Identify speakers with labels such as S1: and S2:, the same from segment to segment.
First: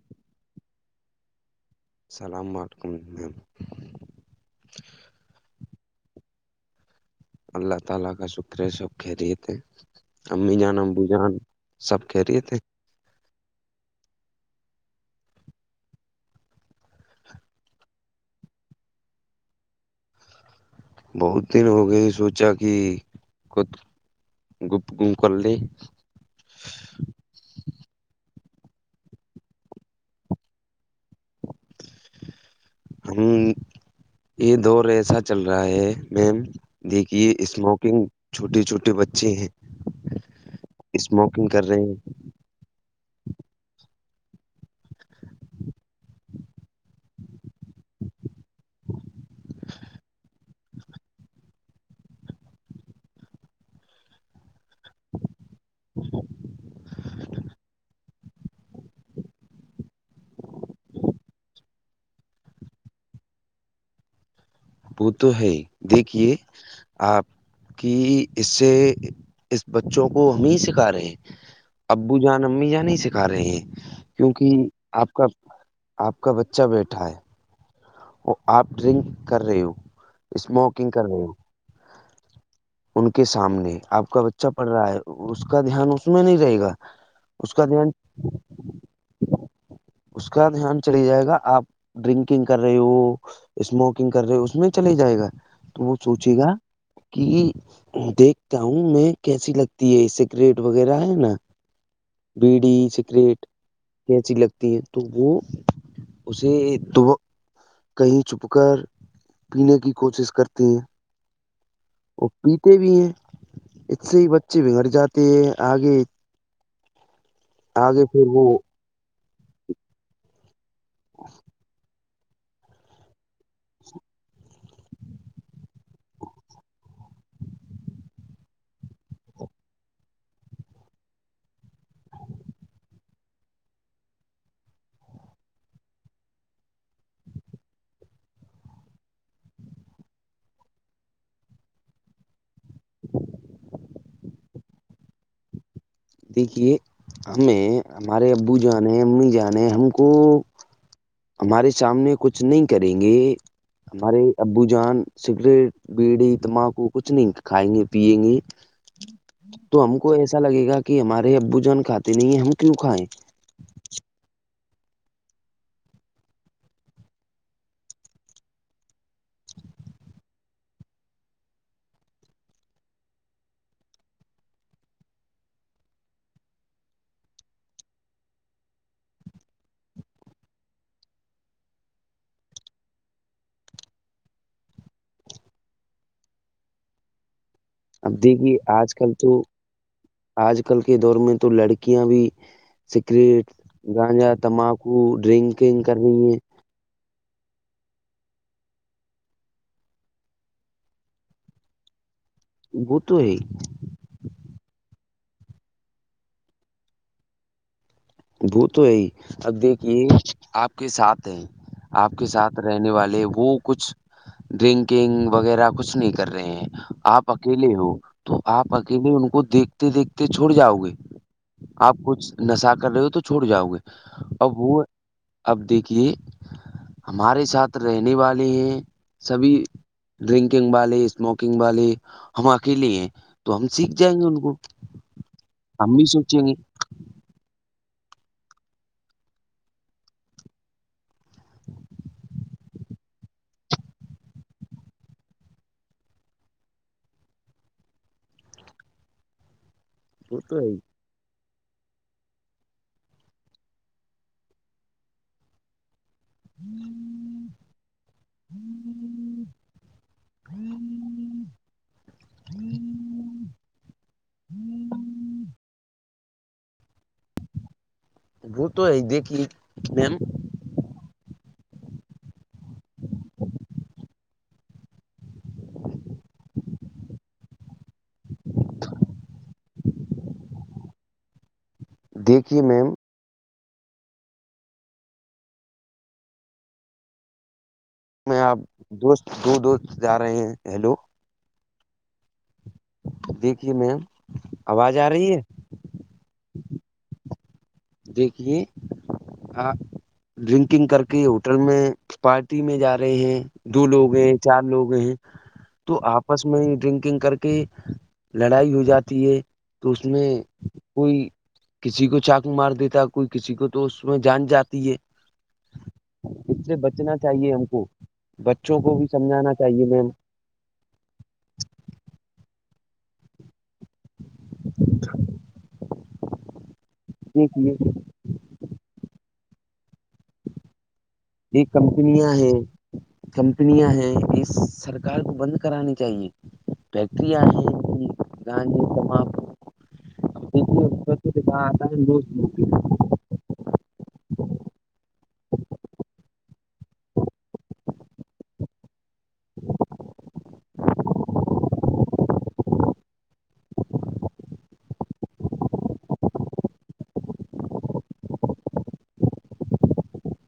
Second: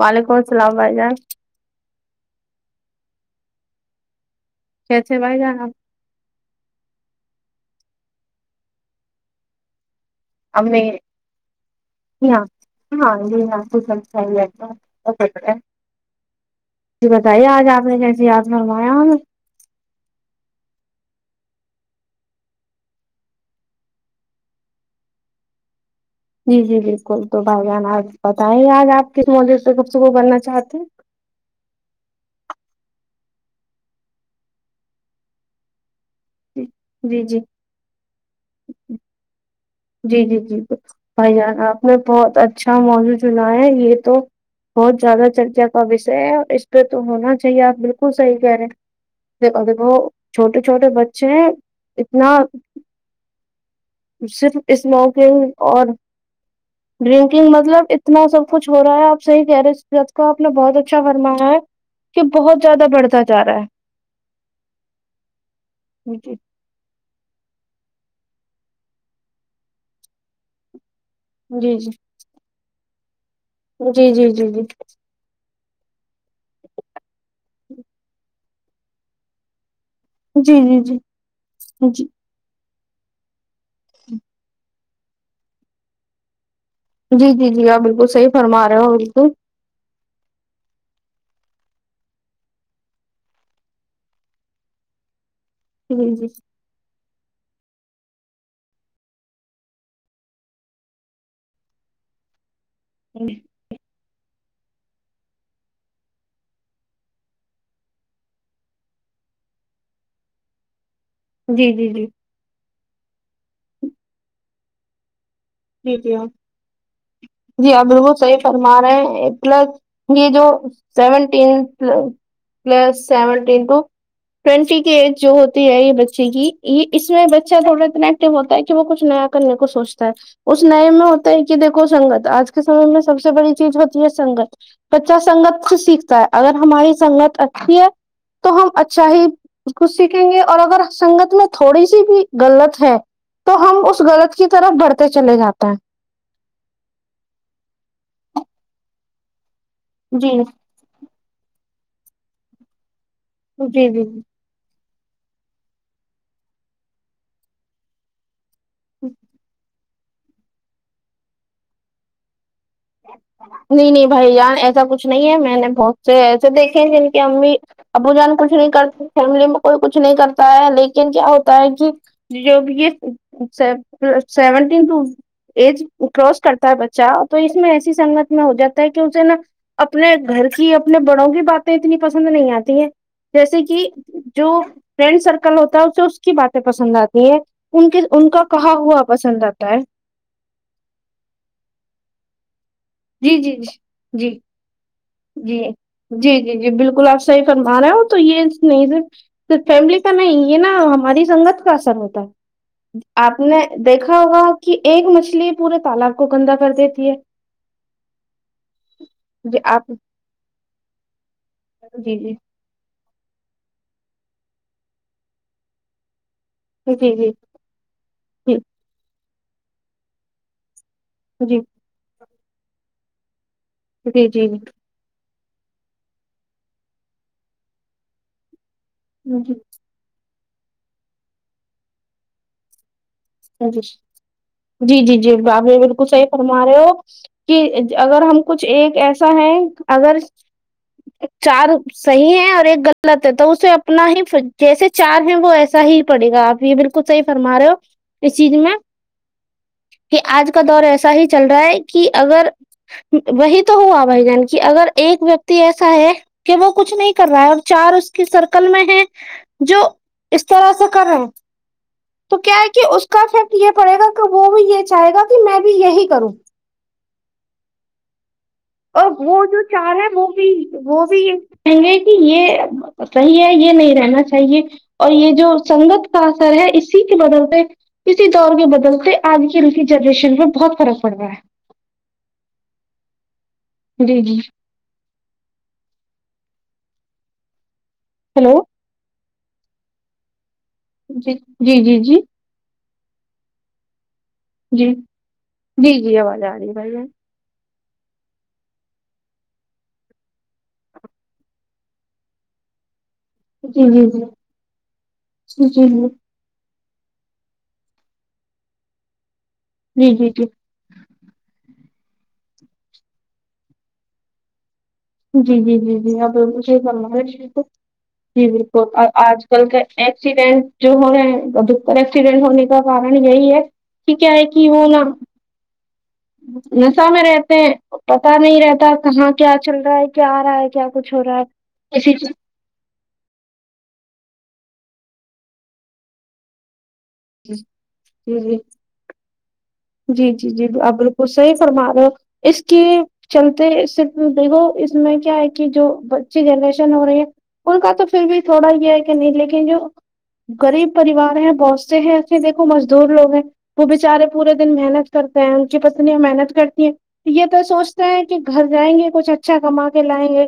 S1: وعلیکم السلام بھای جان
S2: السلام وٹکم میم
S1: کیسے بھائی جان اپ
S2: اللہ تعالی کا شکر ہے سب خریت ہے امی جان امبو جان سب خریت ہے
S1: ہاں ہاں جی ہاجی سب خیریت سے ہیں جی بتائیے آج آپ نے کیسی یاد فرمایا ہم
S2: بہت دن ہو گئے سوچا کہ خود گفتگو کر لے
S1: جی جی بالکل تو بھائی جان آپ بتائیں آج آپ کس موجے سے گفتگو کرنا چاہتے ہیں [inaudible]
S2: ہ یہ دور ایسا چل رہا ہے میم
S1: جی
S2: دیکھیے
S1: جی
S2: اسموکنگ چھوٹے چھوٹے بچے ہیں
S1: جی جی جی بھائی
S2: اسموکنگ
S1: جان
S2: کر رہے
S1: آپ
S2: ہیں
S1: نے بہت اچھا موجوع چنا ہے یہ تو بہت زیادہ چرچا کا وشے ہے اس پہ تو ہونا چاہیے آپ بالکل صحیح کہہ رہے ہیں دیکھو چھوٹے چھوٹے بچے اتنا صرف اس موقعے اور ڈرنکنگ مطلب اتنا سب کچھ ہو رہا ہے آپ صحی کہہ رہے کو آپ نے بہت اچھا فرمایا ہے کہ بہت زیادہ بڑھتا جا رہا ہے
S2: وہ تو ہے
S1: ہے جی
S2: دیکھیے آپ کی اس سے اس بچوں کو ہمیں سکھا رہے ہیں
S1: جی جی
S2: ابو جان امی جان نہیں سکھا رہے ہیں
S1: جی جی
S2: کیونک
S1: جی جی
S2: آپ کا آپ کا بچہ بیٹھا ہے
S1: [inaudible]
S2: وہ آپ ڈرنک کر رہے ہو
S1: جی جی
S2: اسموکنگ کر رہے ہو
S1: جی جی
S2: ان کے سامنے آپ کا بچہ پڑھ رہا ہے اس کا دھیان اس میں نہیں رہے گا
S1: جی جی
S2: اس کا
S1: جی آپ
S2: دھیان
S1: بالکل صحیح فرما رہے ہو بالکل
S2: اس کا دھیان چلی جائے گا آپ ڈرنکنگ کر رہے ہو اسموکنگ کر رہے ہو اس میں چلا ہی جائے گا تو وہ
S1: جی
S2: سوچ
S1: جی
S2: گا کی دیکھتا ہوں میں کیسی لگتی ہے سگریٹ وغیرہ ہے نا بیڑی سکریٹ کیچی لگتی ہیں تو وہ اسے کہیں چھپ کر پینے کی کوشش کرتی ہیں
S1: جی جی جی
S2: وہ پیتے بھی ہیں اس سے ہی بچے بگڑ جاتے ہیں
S1: جی
S2: آگے
S1: جی ہ جی
S2: آگے
S1: ابالک
S2: پھر
S1: صحیح
S2: وہ
S1: فرما رہے ہیں پلس یہ جو seventeen plus seventeen to twenty کی ایج جو ہوتی ہے یہ بچے کی یہ اس میں بچہ تھوڑا اتنا ایکٹو ہوتا ہے کہ وہ کچھ نیا کرنے کو سوچتا ہے اس نئے میں ہوتا ہے کہ دیکھو سنگت آج کے سمے میں سب سے بڑی چیز ہوتی ہے سنگت بچہ سنگت سے سیکھتا ہے اگر ہماری سنگت اچھی ہے تو ہم اچھا ہی کچھ سیکھیں گے اور اگر سنگت میں تھوڑی سی بھی غلط ہے تو ہم اس غلط کی طرف بڑھتے چلے جاتے ہیں
S2: دیکھیے ہمیں ہمارے ابو جانے امی جانے ہم کو
S1: جی
S2: ہمارے سامنے کچھ نہیں کریں گے
S1: جی
S2: ہمارے
S1: جی
S2: ابو جان سگریٹ بیڑی تمباکو کچھ نہیں کھائیں گے پیئیں گے
S1: [inaudible]
S2: تو ہم کو ایسا لگے گا کہ ہمارے ابو جوان کاتے نہیں ہیں ہم کیوں کھائیں
S1: نہیں نہیں بھائی ان ایسا کچھ نہیں ہے میں نے بہت سے ایسے دیکھے ہیں جن کی امی ابو جان کچھ نہیں کرتے فیملی میں کوئی کچھ نہیں کرتا ہے لیکن کیا ہوتا ہے کہ جو بھی یہ سیونٹین ٹو ایج کراس کرتا ہے بچہ تو اس میں ایسی سنگت میں ہو جاتا ہے کہ اسے نا اپنے گھر کی اپنے بڑوں کی باتیں اتنی پسند نہیں آتی ہیں جیسے کہ جو فرینڈ سرکل ہوتا ہے اسے اس کی باتیں پسند آتی ہے ان کے
S2: اب
S1: ان کا
S2: دیکھیے
S1: کہاں
S2: آج
S1: ہوا
S2: کل تو
S1: پسند آتا ہے
S2: آج کل کے دور میں تو لڑکیاں بھی
S1: جی
S2: سگریٹ
S1: جی جی
S2: گانجا
S1: جی
S2: تماک کو
S1: جی
S2: ڈرنکنگ کرنی ہے
S1: جی جی جی بالکل آپ صحیح فرما رہے ہو تو یہ نہیں صرف تو فیملی کا نہیں یہ نا ہماری سنگت کا اثر ہوتا ہے
S2: وہ تو ہے
S1: آپ نے دیکھا ہوگا کہ ایک مچھلی پورے تالاب کو گندا کر دیتی ہے
S2: وہ تو ہےی اب
S1: جی آپ
S2: دیکھیے آپ کے ساتھ ہے آپ
S1: جی
S2: کے
S1: جی
S2: ساتھ رہنے والے وہ کچھ ڈرنکنگ وغیرہ کچھ نہیں کر رہے ہیں
S1: جی جی
S2: آپ اکیلے ہو تو
S1: جی
S2: آپ اکیلے ان کو دیکھتے دیکھتے چھوڑ جاؤ گے
S1: جی
S2: آپ کچھ نشہ کر رہے ہو تو چھوڑ جاؤ گے
S1: جی جی
S2: اب وہ اب دیکھیے ہمارے ساتھ رہنے والے ہیں سبھی ڈرنکنگ والے اسموکنگ والے ہم اکیلیے ہیں تو ہم
S1: جی
S2: سیکھ جائیں گے ان کو
S1: جی جی جی بابھی
S2: ہم بھی
S1: بالکل صحیح
S2: سوچیں گے
S1: فرما رہے ہو کہ اگر ہم کچھ ایک ایسا ہے اگر چار صحیح ہے اور ایک غلط ہے تو اسے اپنا ہی جیسے چار ہیں وہ ایسا ہی پڑے گا آپ یہ بالکل ک صحی فرما رہے ہو اس چیز میں کہ
S2: وہ
S1: آج
S2: تو
S1: کا
S2: ہے
S1: دور ایسا ہی چل رہا ہے کہ اگر وہی تو ہوا بھائی جان کی اگر ایک ویکتی ایسا ہے کہ وہ کچھ نہیں کر رہا ہے اور چار اس کی سرکل میں ہے جو اس طرح سے کریں تو کیا ہے کہ اس کا افیکٹ یہ پڑے گا کہ وہ بھی یہ چاہے گا کہ میں بھی یہی کروں
S2: وہ تو ہے ہی۔
S1: ا وہ
S2: دیکھیے
S1: جو چار ہے
S2: میم
S1: وہ بھی وہ بھی یہ کہیں گے کہ یہ صحیح ہے یہ نہیں رہنا چاہیے اور یہ جو سنگت کا اثر ہے اسی کے بدل پہ اسی دور کے بدلتے آج ک کی جنریشن میں بہت فرق پڑ رہا ہے
S2: دیکھیے میم
S1: جی جی
S2: میں
S1: ہیلو
S2: آپ دوست دو دوست جا رہے ہیں ہیلو
S1: جی جی جی جی
S2: دیکھیے میم
S1: جی
S2: آواز آ رہی ہے
S1: جی جی آواز آ رہی ہے بھائی
S2: دیکھیے ہاں ڈرنکنگ کر کے ہوٹل میں پارٹی میں جا رہے ہیں دو
S1: جی جی
S2: لوگ ہیں
S1: جی
S2: چار لوگ ہیں
S1: جی جی
S2: تو آپ آپس میں ڈرنکنگ کر کے لڑائی ہو جاتی ہے تو اس میں
S1: جی جی
S2: کوئی کسی کو چا مار دیتا ہے کوئی کسی کو تو اس میں جان جاتی ہے
S1: جی جی جی جی آپھ
S2: اس سے
S1: یہ
S2: بچنا
S1: کرنا
S2: چاہیے ہم کو
S1: جی
S2: بچوں
S1: بالکل
S2: کو
S1: اور
S2: بھی
S1: آج
S2: سمجھانا
S1: کل کا
S2: چاہیے
S1: ایک
S2: میم
S1: ایکسیڈنٹ جو ہو رہے ہیں در ایکسیڈنٹ ہونے کا کارن یہی ہے کہ کیا ہے کہ وہ نا نشہ میں رہتے ہیں
S2: دیکھیے
S1: پتا نہیں رہتا کہاں کیا چل رہا ہے کیا آ رہا ہے کیا کچھ ہو رہا ہے
S2: یہ
S1: کسی
S2: کمپنیاں ہیں کمپنیاں ہیں یہ سرکار کو بند کرانی چاہیے فیکٹری
S1: چیز
S2: ہے
S1: جی جی
S2: گ تمام
S1: جی جی جی
S2: دیکھیے
S1: آپ
S2: اس میں
S1: بالکل
S2: تو
S1: صحیح
S2: لکھا آتا
S1: فرما
S2: ہے
S1: رہا ہو
S2: نو
S1: اس
S2: اسموکنگ
S1: کے چلتے صرف دیکھو اس میں کیا ہے کہ جو بچی جنریشن ہو رہی ہے ان کا تو پھر بھی تھوڑا یہ ہے کہ نہیں لیکن جو غریب پریوار ہیں بہت سے ہیں ایسے دیکھو مزدور لوگ ہیں وہ بچارے پورے ن محنت کرتا ہیں ان کی پتنی محنت کرتی ہیں یہ تو سوچتے ہیں کہ گھر جائیں گے کچھ اچھا کما کے لائیں گے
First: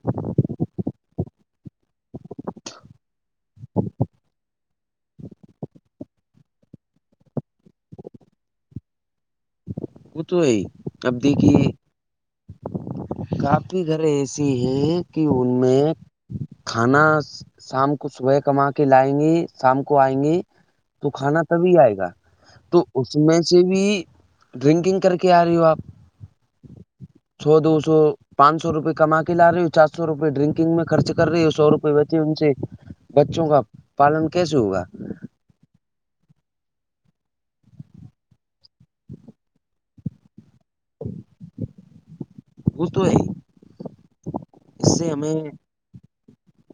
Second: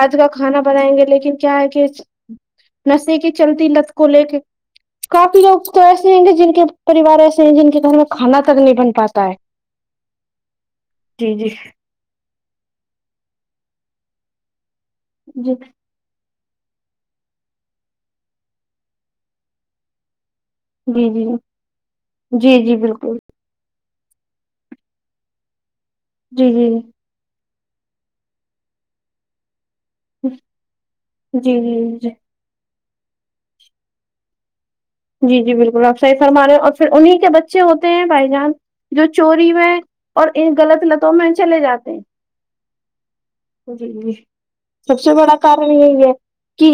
S1: آج کا کھانا بنائیں گے لیکن کیا ہے کہ نشے کی چلتی لت کو لے کے کافی لوگ تو ایسے ہیں گے جن کے پریوار ایسے ہیں جن کے گھر میں کھانا اگنی پن پاتتاا ہے
S2: وہ تو ہے اب
S1: جی جی
S2: دیکھیے کافی گھر ایسی ہیں کہ ان
S1: جی
S2: میں کھانا شام کو صبح کما کے لائیں گی شام کو آئیں گی
S1: جی
S2: تو
S1: جی
S2: کھانا تبھی آئے گا
S1: جی جی
S2: تو اس
S1: بالکل
S2: میں سے بھی ڈرنکنگ کر کے آ رہی ہو آپ
S1: جی جی جی
S2: سو دو سو پانچ سو روپئے کما کے لا رہی ہ چار سو سو روپئے
S1: جی
S2: ڈرنکنگ میں خرچ کر رہی ہے
S1: جی
S2: سو روپئے
S1: جی
S2: بچے ان سے بچوں کا پالن کیسے ہوگا
S1: جی جی بالکل آپ صحیح فرما رہے ہیں اور پھر انیں کے بچے ہوتے ہیں بائی جان جو چوری میں اور ان غلط لتوں میں چلے جاتے
S2: وہ تو ہے
S1: ہیں جی جی
S2: اس
S1: سب سے بڑا
S2: ہمیں
S1: کار ہے کہ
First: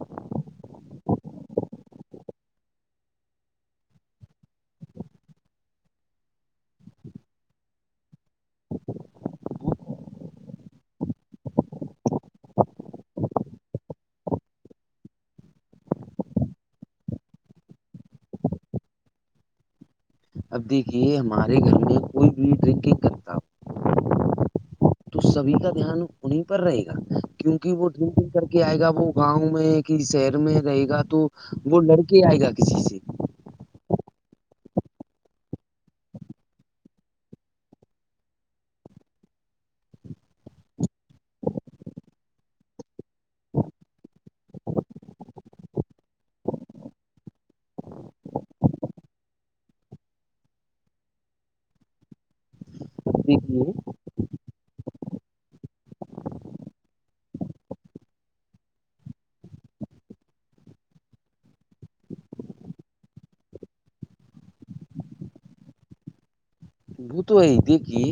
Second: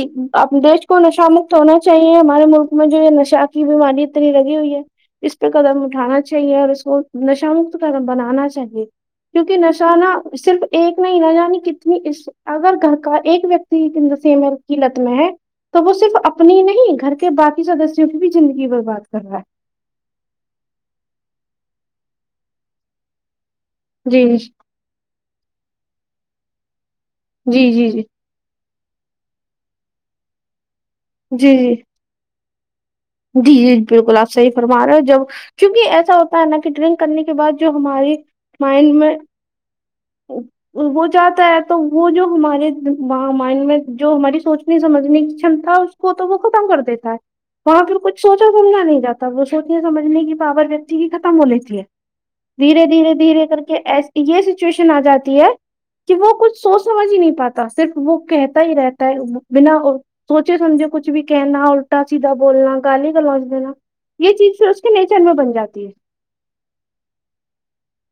S1: دیش کو نشامکت ہونا چاہیے ہمارے ملک میں نشا کی بیماری اتنی لگی ہوئی ہے اس پہ قدم اٹھانا چاہیے اور اس کو نشہ مکت قم بنانا چاہیے کیونکہ نشانہ صرف ایک نہیں نہ جانی کتنی اس اگر گھر کا ایک ویکتی سم کی لت میں ہے تو وہ صرف اپنی نہیں گھر کے باقی سدسوں کی بھی زندگی برباد کر رہا ہے
S2: اب دیکھیے ہمارے گھر میں کوئی بھی ڈرنکنگ کرتا ہو
S1: جی جی [unintelligible]
S2: تو سبھی کا دھیان انہیں پر رہے گا
S1: جی
S2: کیونکہ وہ
S1: جی جی
S2: ٹھیک نہیں کر ل آئے گا وہ گاؤں میں کہ شہر میں رہے گا تو
S1: جی جی
S2: وہ لڑکے آئے گا کسی سے
S1: جی جی بالکل آپ صحیح فرما رہے جب کیونکہ ایسا ہوتا ہے نا کہ ڈرنک کرنے کے بعد جو ہماری مائنڈ میں ا [inaudible] وہ چاہتا ہے تو وہ جو ہمارے مائنڈ میں جو ہماری سوچنے سمجھنے کی چمتا پت بخ تام کرد تھا ہے وہاں پھر کچھ سوچا سمجھا نہیں جاتا وہ سوچنے سمجھنے کی پاور ویکتی کی ختم ہو لیتی ہے دھیرے دھیرے دھیرے کر
S2: دیکھیے
S1: کے ای یہ سچویشن آ جاتی ہے کہ وہ کچھ سوچ سمجھ ہی نہیں پاتا صرف وہ کہتا ہی رہتا ہے بنا سوچے سمجھے کچھ بھی کہنا الٹا چ بولنا گالی گ لوچ دینا یہ چیز پ اس کے نیچر میں بن جاتی ہے
S2: بت یہ دیکی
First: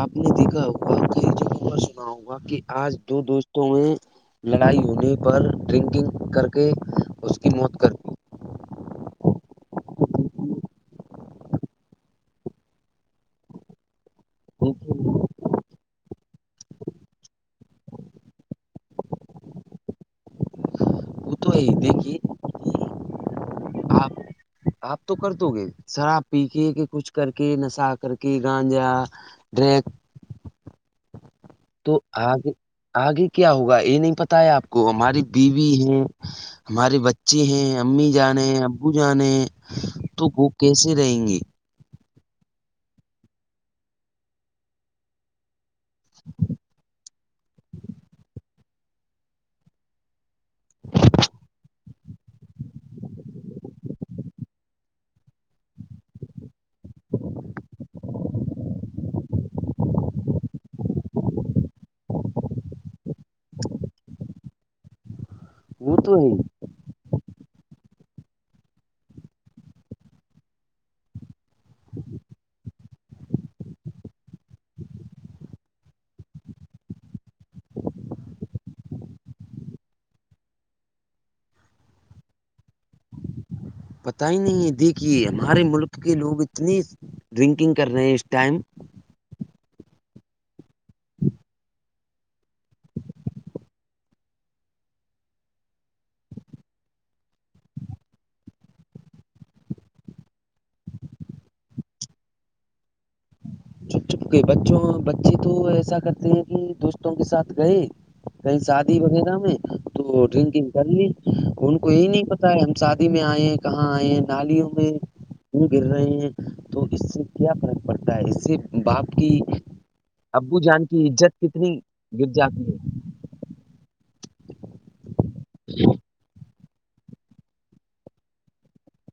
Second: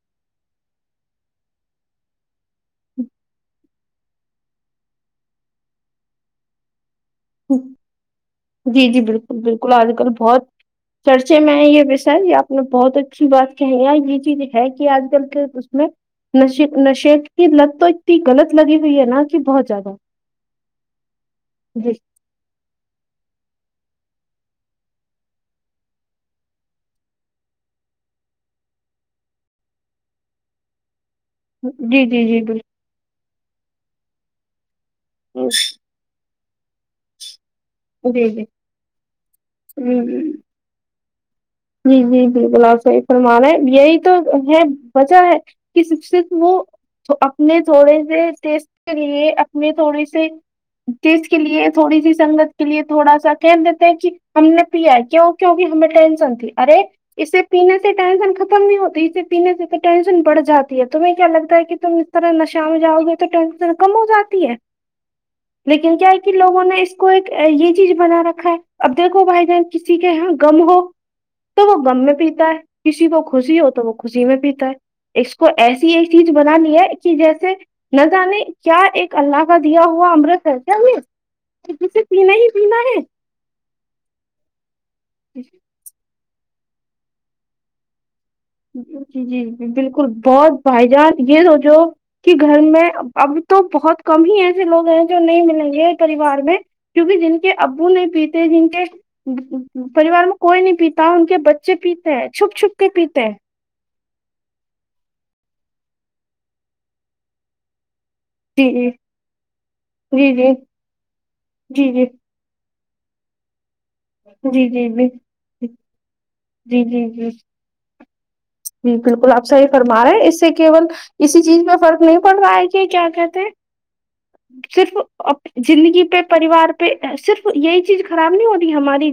S2: آپ نے دیکھا ہوا کہار سنا ہوگا کہ آج دو دوستوں میں لڑائی ہونے پر ڈرنکنگ کر کے اس کی موت کر
S1: جی جی بالکل بالکل آج کل بہت چرچے میں یہ وشا یہ آپ نے بہت اچھی بات کہی یہ چیز ہے
S2: دی
S1: کہ آج کل کے اس میں نشت کی لت تو اتنی غلط لگی ہوئی ہے نا کہ بہت زیادہ
S2: ا تو یہ
S1: جی
S2: دیکھی [unintelligible] آپ تو کر دو گے شراب پی کے کہ کچھ کر کے نشہ کر کے گانجا ٹیک [unintelligible] تو
S1: جی جی جی
S2: آگے آگے کیا ہوگا یہ نہیں پتا ہے آپ کو ہماری
S1: بالکل
S2: بیوی ہیں ہماریے بچی ہیں امی
S1: جی
S2: جانے
S1: جی
S2: ہیں ابو جانے ہیں
S1: ہ
S2: تو کیسے رہیں گی
S1: جی جی بالکل آپ صحی فرمان رہے ہیں یہی تو ہے وجہ ہے ش وہ اپنے تھوڑے سے ٹیسٹ کے لیے اپنے تھوڑے سے جس کے لیے تھوڑی سی سنگت کے لیے تھوڑا سا کہن دیتے ہیں کہ ہم نے پیا ہے کیوں کیوںکہ ہمیں ٹین س ت ارے اسے پینے سے ٹینشن ختم نہیں ہوتی اسے پینے سے تو ٹینشن بڑھ جاتی ہے تمہیں کیا لگتا ہے کہ ت طرح نشا میں جاؤ گے تو ٹینشن کم ہو جاتی ہے
S2: وہ
S1: لیکن کیا
S2: تو
S1: ہے کہ لوگوں نے اس کو ایک یہ چیز بنا رکھا ہے اب دیکھو بھائی جان کسی کے یہاں م ہو تو وہ گم میں پیتا ہے کسی کو خوشی ہو تو وہ خوشی میں پیتا ہے اس کو ایسی یہ چیز بنانی ہے کہ جیسے نہ جے کیا ایک اللہ کا دیا ہوا امرت ہےس ا کے پینا ہی پینا ہے
S2: پت ہی نہیں ہے دیکھیے ہمارے ملک کے لوگ اتنی ڈرنکنگ کر رہے ہیں اس ٹائم
S1: جی جی جی بالکل بہت بھائی جان یہ سوچو کہ گھر میں اب تو بہت کم ہی ایسے لوگ ہیں جو نہیں ملیں گے پریوار میں کیونکہ جن کے ابو نہیں پیتے جن کے پریوار میں کوئی نہیں پیتا ان کے بچے پیتے ہیں چھپ چھپ کے پیتے ہیں
S2: چ بچوں بچے تو ایسا کرتے ہیں کہ دوستوں کے ساتھ گئے کہیں
S1: جی جی
S2: شادی وغیرہ میں تو
S1: جی جی
S2: ڈرنکنگ کر لی ان کو
S1: جی جی
S2: یہ نہیں پ ہم شادی میں آئے کہاں آئے ہیں
S1: جی
S2: نالیوں
S1: جی
S2: میں
S1: جی
S2: کیوں گر رہے ہیں
S1: جی
S2: تو
S1: جی
S2: اس سے
S1: جی
S2: کیا فرق پڑتا ہے اس سے
S1: جی
S2: باپ کی
S1: بالکل آپ صحیح فرما رہے ہیں اس سے
S2: ابو جان
S1: کیول
S2: کی عزت
S1: کسی چیز
S2: کتنی
S1: میں فرق نہیں
S2: گر
S1: پڑ پاائے
S2: جاتی ہے
S1: کہ کیا کہتے صرف زندگی پہ پریوار پہ صرف یہی چیز خراب نہیں ہوتی ہماری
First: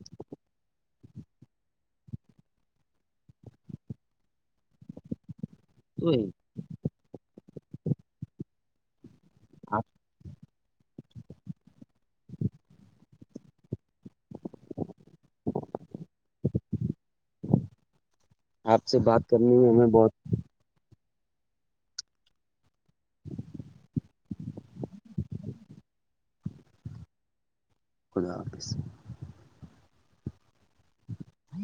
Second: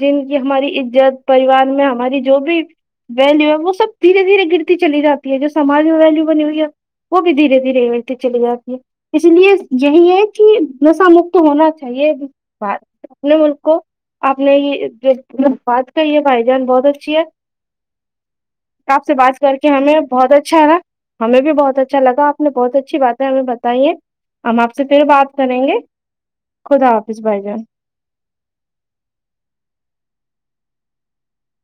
S1: جن کی ہماری عزت پریوار میں ہماری جو بھی ویلو ہے وہ سب دھیرے دھیرے گرتی چلی جاتی ہے جو سمج میں
S2: تو
S1: ویلو بنی ہوئی ہے وہ بھی دھیرے دھیرے ہوتی چلی جاتی ہے اس لیے
S2: آپ
S1: یہی ہے کہ نشا مکت ہونا چاہیے بات اپنے ملک کو آپ نے یہلب بات کری ہے بھائی جان بہت اچھی ہے آپ سے بات کر کے ہمیں بہت اچھا ہے نا ہمیں بھی بہت اچھا لگاپ نے بہت اچھا اچھی بات ہے ہمیں بتائیے ہم آپ سے پھر بات کریں گے خدا حافظ بھائی جان
S2: خدا حافظ ہ